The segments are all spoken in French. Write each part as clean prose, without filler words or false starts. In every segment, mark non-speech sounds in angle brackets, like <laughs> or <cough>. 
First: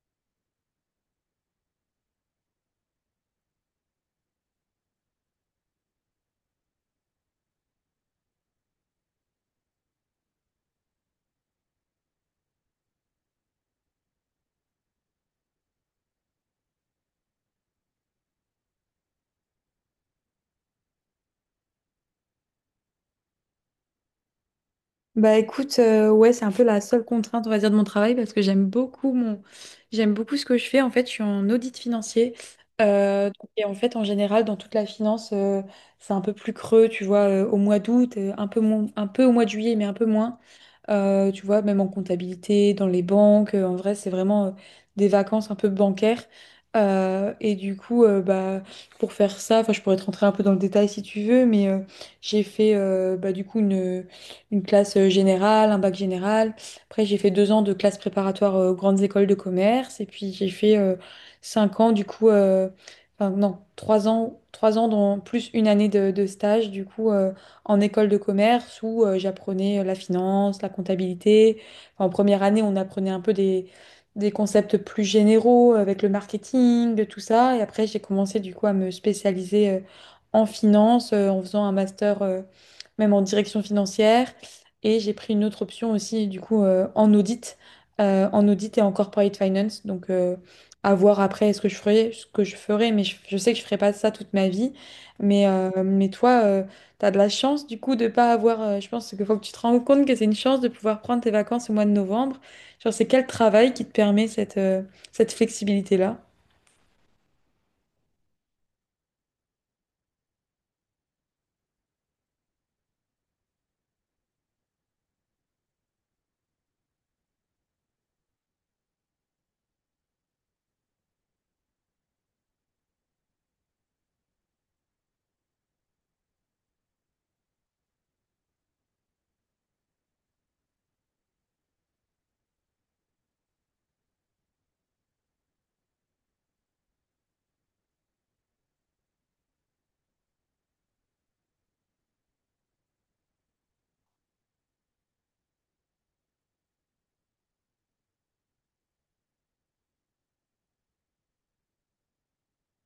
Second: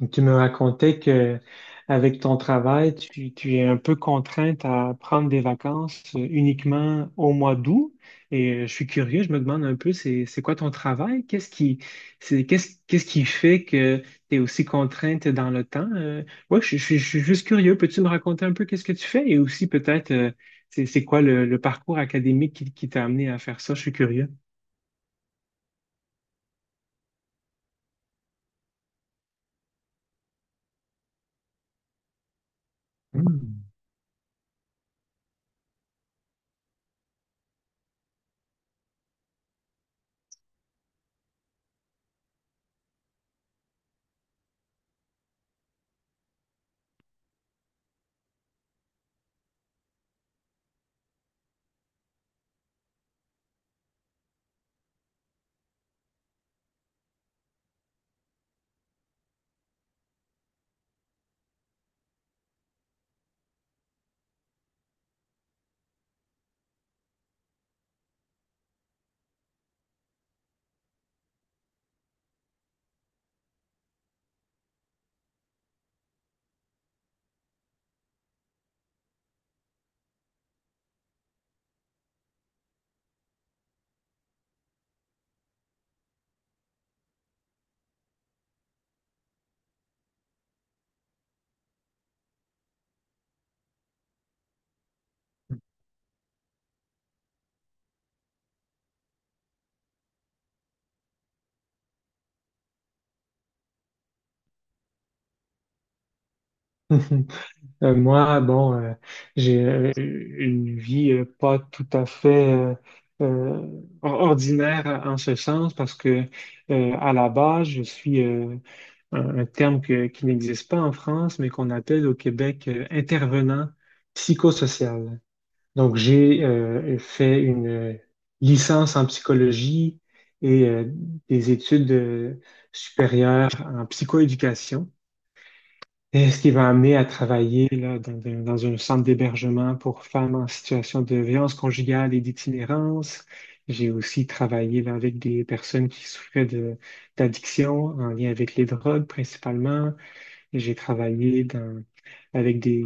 Donc, tu me racontais que avec ton travail, tu es un peu contrainte à prendre des vacances uniquement au mois d'août. Et je suis curieux, je me demande un peu, c'est quoi ton travail? Qu'est-ce qui fait que tu es aussi contrainte dans le temps? Je suis juste curieux. Peux-tu me raconter un peu qu'est-ce que tu fais? Et aussi peut-être, c'est quoi le parcours académique qui t'a amené à faire ça? Je suis curieux. Bah écoute, ouais, c'est un peu la seule contrainte, on va dire, de mon travail parce que j'aime beaucoup ce que je fais. En fait, je suis en audit financier. Euh, et Hmm. en fait, en général, dans toute la finance, c'est un peu plus creux, tu vois, au mois d'août, un peu moins, un peu au mois de juillet, mais un peu moins. Tu vois, même en comptabilité, dans les banques, en vrai, c'est vraiment des vacances un peu bancaires. Et du coup, bah, pour faire ça, enfin, je pourrais te rentrer un peu dans le détail si tu veux, mais j'ai fait bah, du coup, une classe générale, un bac général. Après, j'ai fait 2 ans de classe préparatoire aux grandes écoles de commerce. Et puis, j'ai fait 5 ans, du coup, enfin, non, 3 ans, 3 ans, dans, plus une année de stage, du coup, en école de commerce où j'apprenais la finance, la comptabilité. Enfin, en première année, on apprenait un peu des concepts plus généraux avec le marketing, de tout ça. Et après, j'ai commencé du coup à me spécialiser en finance en faisant un master même en direction financière. Et j'ai pris une autre option aussi, du coup, en audit et en corporate finance. Donc, à voir après ce que je ferai, ce que je ferai, mais je sais que je ferai pas ça toute ma vie. Mais toi, tu as de la chance, du coup, de pas avoir. Je pense qu'il faut que tu te rendes compte que c'est une chance de pouvoir prendre tes vacances au mois de novembre. Genre, c'est quel travail qui te permet cette flexibilité-là? <laughs> Moi, bon, j'ai une vie pas tout à fait ordinaire en ce sens parce que à la base, je suis un terme qui n'existe pas en France, mais qu'on appelle au Québec intervenant psychosocial. Donc, j'ai fait une licence en psychologie et des études supérieures en psychoéducation. Et ce qui va amener à travailler là, dans un centre d'hébergement pour femmes en situation de violence conjugale et d'itinérance. J'ai aussi travaillé là, avec des personnes qui souffraient de d'addiction en lien avec les drogues principalement. Et avec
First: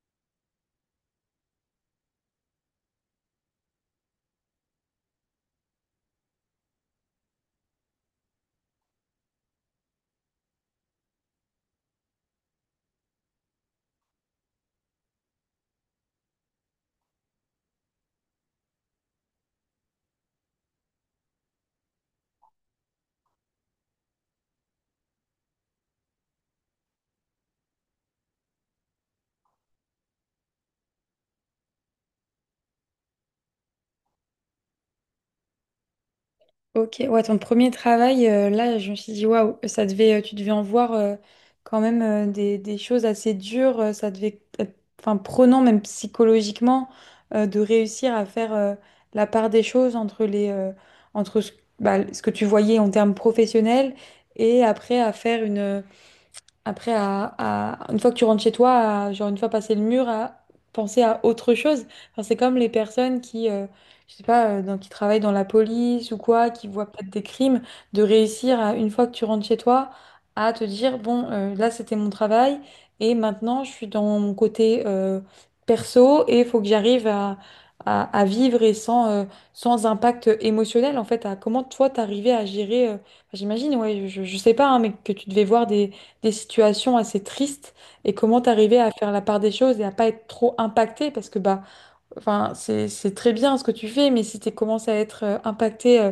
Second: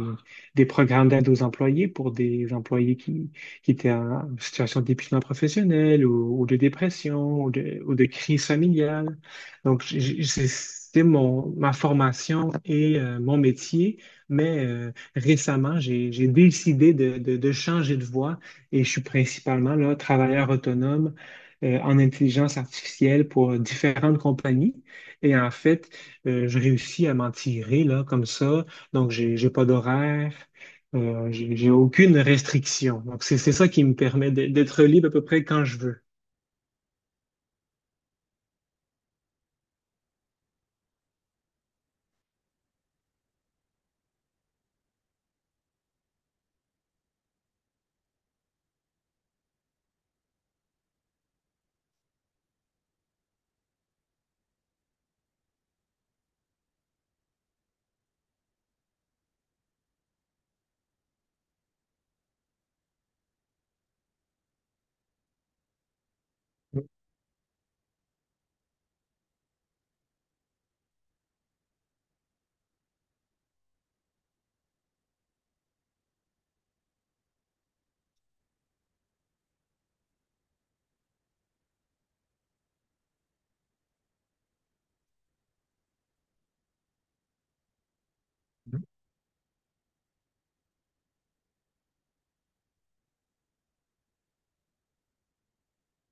des programmes d'aide aux employés pour des employés qui étaient en situation d'épuisement professionnel ou de dépression ou de crise familiale. Donc, c'est ma formation et mon métier, mais récemment, j'ai décidé de changer de voie et je suis principalement là, travailleur autonome en intelligence artificielle pour différentes compagnies. Et en fait, je réussis à m'en tirer là, comme ça. Donc, j'ai pas d'horaire. J'ai aucune restriction. Donc, c'est ça qui me permet d'être libre à peu près quand je veux. Ok, ouais, ton premier travail, là, je me suis dit, waouh, ça devait, tu devais en voir quand même des choses assez dures, ça devait être, enfin, prenant même psychologiquement de réussir à faire la part des choses entre ce que tu voyais en termes professionnels et après à faire une, après, à- une fois que tu rentres chez toi, genre une fois passé le mur, à penser à autre chose. Enfin, c'est comme les personnes qui, je sais pas, qui travaillent dans la police ou quoi, qui voient peut-être des crimes, de réussir à, une fois que tu rentres chez toi, à te dire, bon, là c'était mon travail et maintenant je suis dans mon côté perso et il faut que j'arrive à vivre et sans impact émotionnel, en fait, à comment toi t'arrivais à gérer, enfin, j'imagine, ouais, je sais pas, hein, mais que tu devais voir des situations assez tristes et comment t'arriver à faire la part des choses et à pas être trop impacté parce que bah enfin c'est très bien ce que tu fais mais si tu commences à être impacté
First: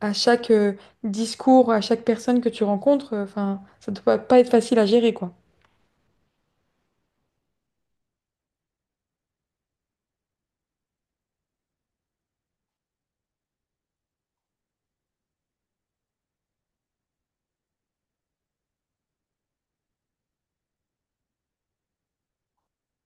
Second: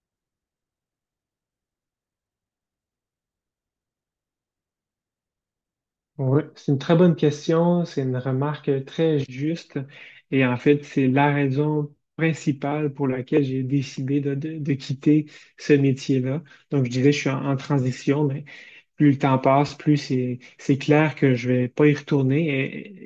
à chaque discours à chaque personne que tu rencontres enfin ça doit pas être facile à gérer quoi. Oui, c'est une très bonne question, c'est une remarque très juste et en fait, c'est la raison principale pour laquelle j'ai décidé de quitter ce métier-là. Donc, je dirais que je suis en transition, plus le temps passe, plus c'est clair que je vais pas y retourner,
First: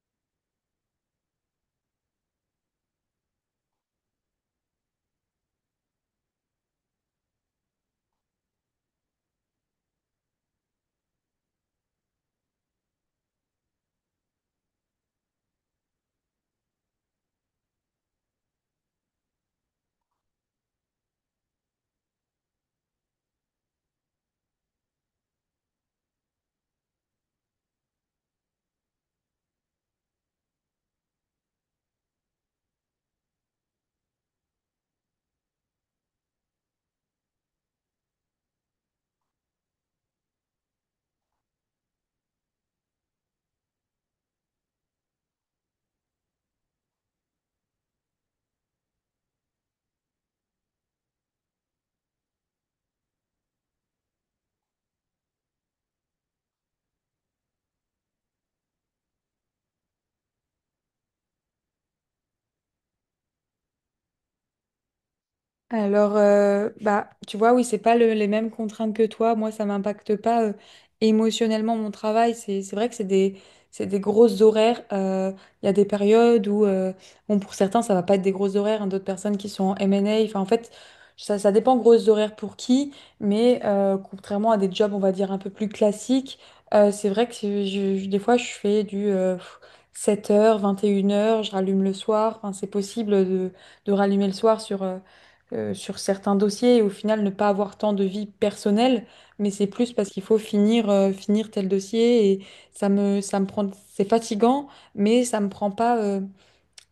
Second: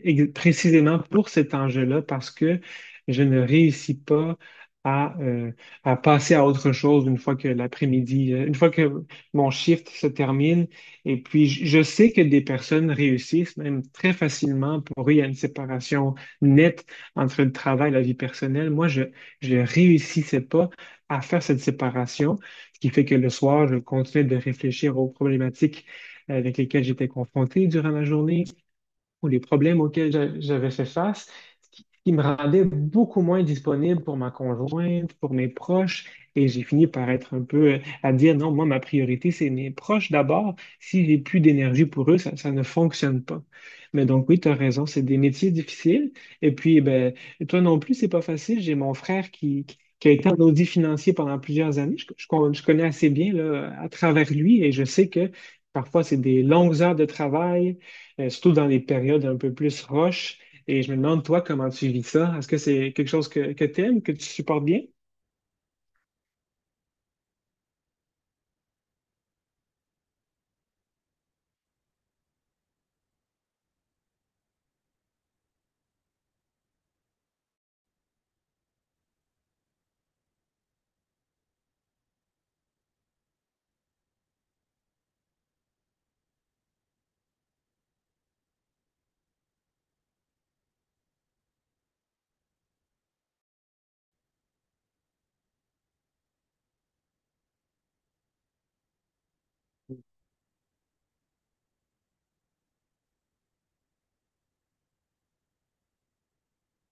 précisément pour cet enjeu-là, parce que je ne réussis pas à, à passer à autre chose une fois que une fois que mon shift se termine. Et puis, je sais que des personnes réussissent même très facilement. Pour eux, il y a une séparation nette entre le travail et la vie personnelle. Moi, je ne réussissais pas à faire cette séparation ce qui fait que le soir, je continuais de réfléchir aux problématiques avec lesquels j'étais confronté durant la journée ou les problèmes auxquels j'avais fait face, ce qui me rendait beaucoup moins disponible pour ma conjointe, pour mes proches, et j'ai fini par être un peu à dire non, moi, ma priorité, c'est mes proches d'abord. Si j'ai plus d'énergie pour eux, ça ne fonctionne pas. Mais donc, oui, tu as raison, c'est des métiers difficiles. Et puis, eh ben, toi non plus, c'est pas facile. J'ai mon frère qui a été en audit financier pendant plusieurs années. Je connais assez bien là, à travers lui et je sais que parfois, c'est des longues heures de travail surtout dans les périodes un peu plus roches. Et je me demande, toi, comment tu vis ça? Est-ce que c'est quelque chose que tu aimes, que tu supportes bien? Alors, bah, tu vois, oui, c'est pas les mêmes contraintes que toi. Moi, ça m'impacte pas émotionnellement mon travail. C'est vrai que c'est des grosses horaires. Il y a des périodes où, bon, pour certains, ça va pas être des grosses horaires, hein. D'autres personnes qui sont en M&A. Enfin, en fait, ça dépend grosses horaires pour qui. Mais contrairement à des jobs, on va dire, un peu plus classiques, c'est vrai que des fois, je fais du 7 heures, 21 heures. Je rallume le soir. Enfin, c'est possible de rallumer le soir sur certains dossiers et au final ne pas avoir tant de vie personnelle, mais c'est plus parce qu'il faut finir, finir tel dossier et ça me prend, c'est fatigant, mais ça me prend pas,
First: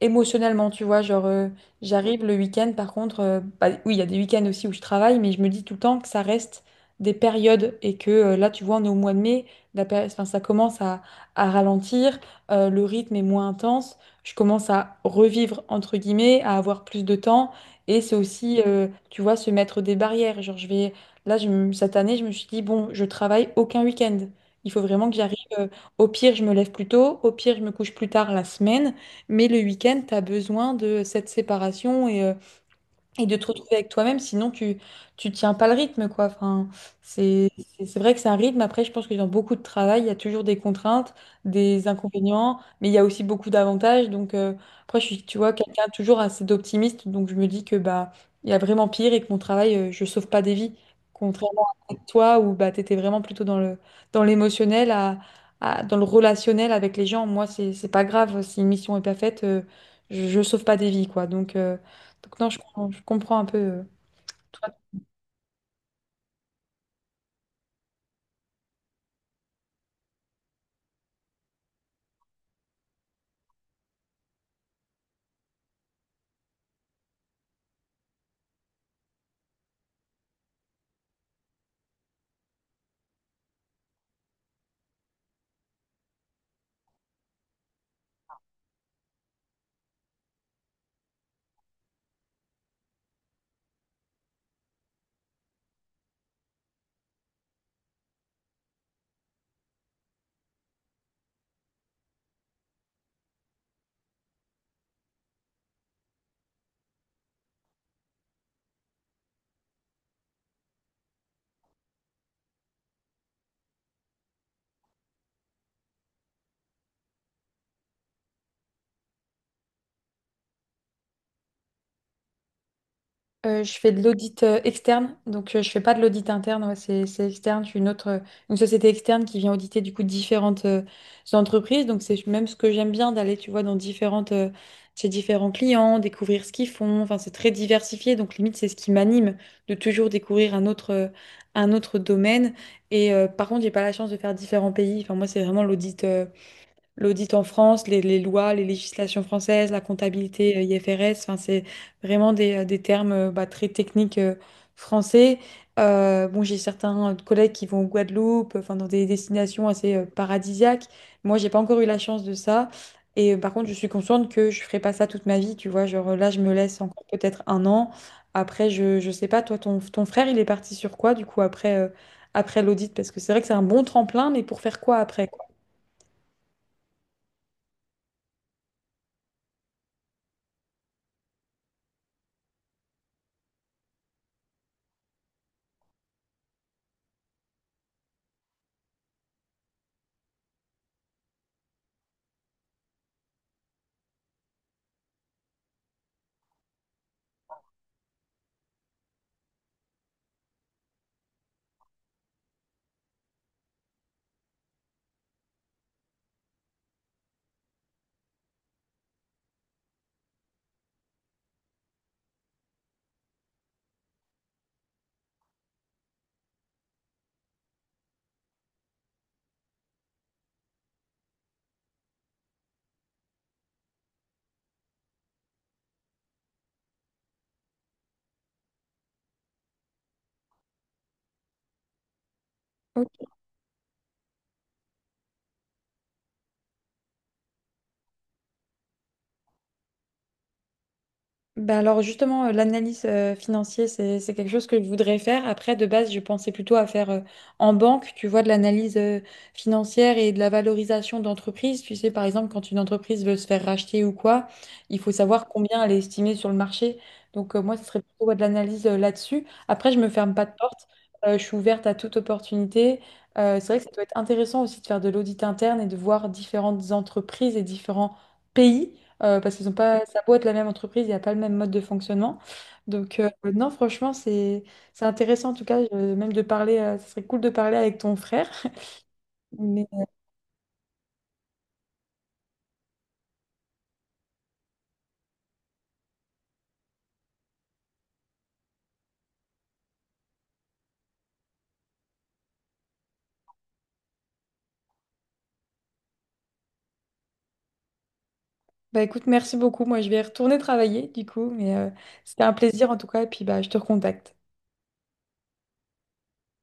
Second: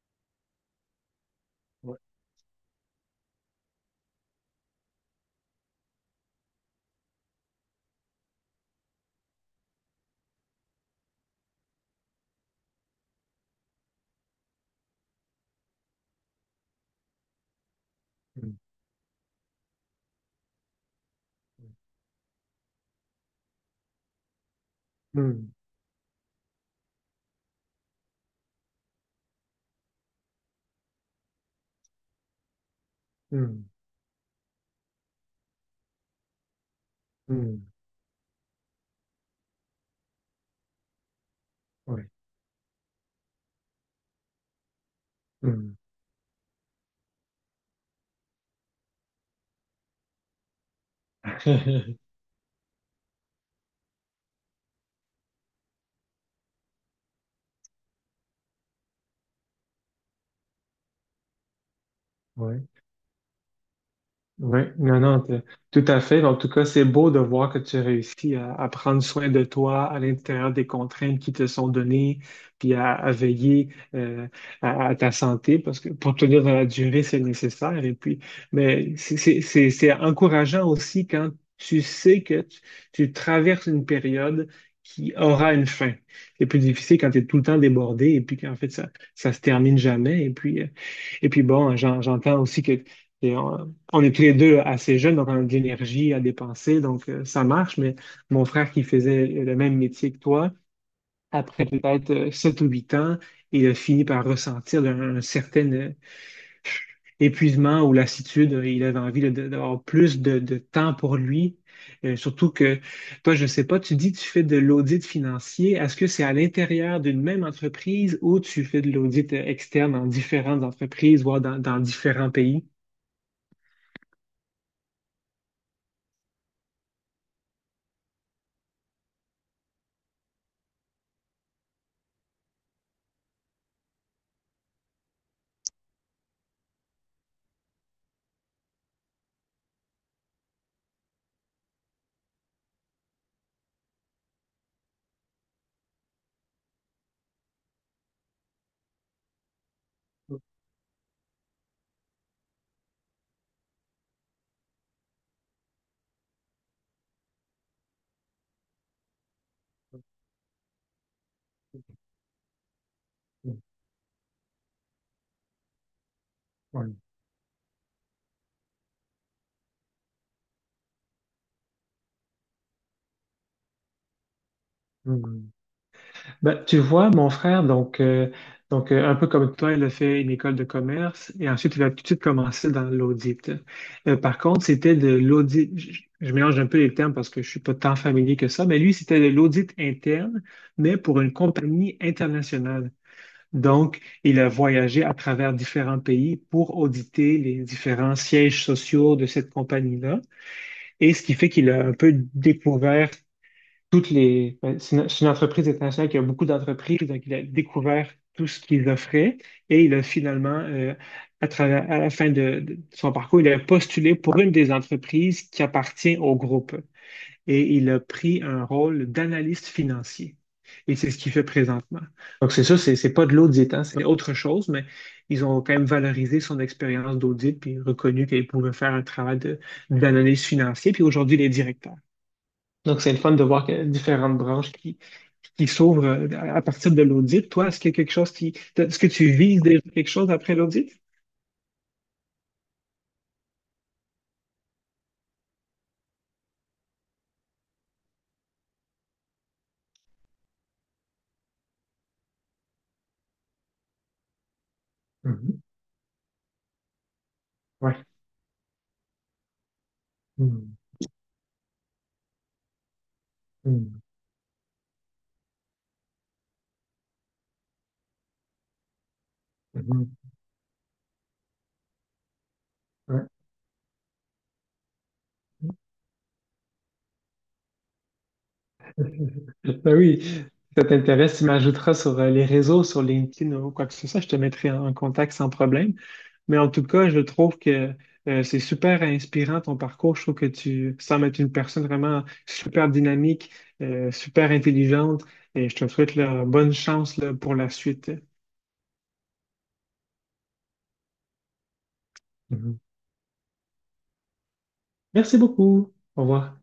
émotionnellement, tu vois. Genre, Ouais. j'arrive le week-end, par contre, bah, oui, il y a des week-ends aussi où je travaille, mais je me dis tout le temps que ça reste des périodes et que là, tu vois, on est au mois de mai, enfin, ça commence à ralentir, le rythme est moins intense, je commence à revivre, entre guillemets, à avoir plus de temps et c'est Mm. aussi, tu vois, se mettre des barrières. Genre, je vais, là, je me- cette année, je me suis dit, bon, je travaille aucun week-end. Il faut vraiment que j'arrive. Mm. Au pire, je me lève plus tôt. Au pire, je me couche plus tard la semaine. Mais le week-end, tu as besoin de cette séparation, et de te Mm. retrouver avec toi-même, sinon tu tiens pas le rythme quoi. Enfin, c'est Mm. c'est vrai que c'est un rythme. Après, je pense que dans beaucoup de travail, il y a toujours des contraintes, des Ouais. inconvénients, mais il y a aussi beaucoup d'avantages. Donc après, je suis tu vois Mm. quelqu'un toujours assez d'optimiste, donc je me dis que bah il y a vraiment pire et que mon travail, je sauve pas des vies, contrairement à <laughs> toi où bah t'étais vraiment plutôt dans le dans l'émotionnel dans le relationnel avec les gens. Moi, c'est pas grave si une mission est pas faite, je sauve pas des vies quoi. Donc Ouais. non, Ouais. Je comprends un peu. euh, Oui, toi. non, non, tout à fait. En tout cas, c'est beau de voir que tu réussis à prendre soin de toi à l'intérieur des contraintes qui te sont données, puis à veiller à ta santé, parce que pour tenir dans la durée, c'est nécessaire. Et puis, mais c'est encourageant aussi quand tu sais que tu traverses une période qui aura une fin. C'est plus difficile quand tu es tout le temps débordé et puis qu'en fait, ça se termine jamais. Et puis bon, j'entends aussi que et on est tous les deux assez jeunes, donc on a de l'énergie à dépenser, donc ça marche. Mais mon frère qui faisait le même métier que toi, après peut-être sept ou huit ans, il a fini par ressentir certain épuisement ou lassitude, il avait envie là, d'avoir plus de temps pour lui. Surtout que, toi, je ne sais pas, tu dis que tu fais de l'audit financier. Est-ce que c'est à l'intérieur d'une même entreprise ou tu fais de l'audit externe dans différentes entreprises, voire dans différents pays? Je fais de l'audit externe, donc je fais pas de l'audit interne, ouais, c'est externe. Je suis une société externe qui vient auditer du coup différentes entreprises. Donc c'est même ce que j'aime bien d'aller, tu vois, dans différentes chez différents clients, découvrir ce qu'ils font. Enfin, c'est très diversifié, donc limite c'est ce qui m'anime de toujours découvrir un autre domaine. Et par contre, j'ai pas la chance de faire différents pays. Enfin, moi, c'est vraiment l'audit en France, les lois, les législations françaises, la comptabilité IFRS, enfin, c'est vraiment des termes bah, très techniques français. Bon, j'ai certains collègues qui vont au Guadeloupe, enfin, dans des destinations assez paradisiaques. Moi, j'ai pas encore eu la chance de ça. Et par contre, je suis consciente que je ferai pas ça toute ma vie, tu vois. Genre là, je me laisse Ouais. encore peut-être un an. Après, je sais pas, toi, ton frère, il est parti sur quoi, du coup, après l'audit? Parce que c'est vrai que c'est un bon tremplin, mais pour faire quoi après, quoi? Hmm. Ben, tu vois, mon frère, donc, un peu comme toi, il a fait une école de commerce et ensuite il a tout de suite commencé dans l'audit. Par contre, c'était de l'audit, je mélange un peu les termes parce que je suis pas tant familier que ça, mais lui, c'était de l'audit interne, mais pour une compagnie internationale. Donc, il a voyagé à travers différents pays pour auditer les différents sièges sociaux de cette compagnie-là. Et ce qui fait qu'il a un peu découvert toutes les, ben, c'est une entreprise internationale qui a beaucoup d'entreprises, donc il a découvert tout ce qu'ils offraient et il a finalement, à travers, à la fin de son parcours, il a postulé pour une des entreprises qui appartient au groupe et il a pris un rôle d'analyste financier. Et c'est ce qu'il fait présentement. Donc, c'est ça, c'est pas de l'audit, hein, c'est autre chose, mais ils ont quand même valorisé son expérience d'audit puis reconnu qu'il pouvait faire un travail d'analyse financière. Puis aujourd'hui, il est directeur. Donc, c'est le fun de voir que différentes branches qui s'ouvrent à partir de l'audit. Toi, est-ce qu'il y a quelque chose qui... Est-ce que tu vises déjà quelque chose après l'audit? Ben alors justement, l'analyse financière, c'est quelque chose que je voudrais faire. Après, de base, je pensais plutôt à faire en banque, tu vois, de l'analyse financière et de la valorisation d'entreprise. Tu sais, par exemple, quand une entreprise veut se faire racheter ou quoi, il faut savoir Mhm. combien elle est estimée sur le marché. Donc moi, ce Ouais. serait plutôt ouais, de l'analyse là-dessus. Après, je me ferme pas de Mhm. porte. Je suis ouverte à toute opportunité. C'est vrai que ça Mhm. doit être intéressant aussi de faire de l'audit interne et de voir différentes entreprises et différents pays parce qu'ils ont pas, Mhm. ça a beau être la même entreprise, il n'y a pas le même mode de fonctionnement. Donc, Ouais. Non, franchement, c'est intéressant en tout cas, même de parler, ça serait cool de parler avec ton frère. <laughs> Mais Ben euh, oui, si ça t'intéresse, tu m'ajouteras sur les réseaux, sur LinkedIn ou quoi que ce soit, je te mettrai en contact sans problème. Mais en tout cas, je trouve que c'est super inspirant ton parcours. Je trouve que tu sembles être une personne vraiment super dynamique, super intelligente et je te souhaite la bonne chance là, pour la suite. Bah écoute, merci beaucoup. Moi, je vais retourner travailler du coup, mais c'était un Mhm. plaisir en tout cas, et puis bah, je te recontacte. Merci beaucoup. Au revoir.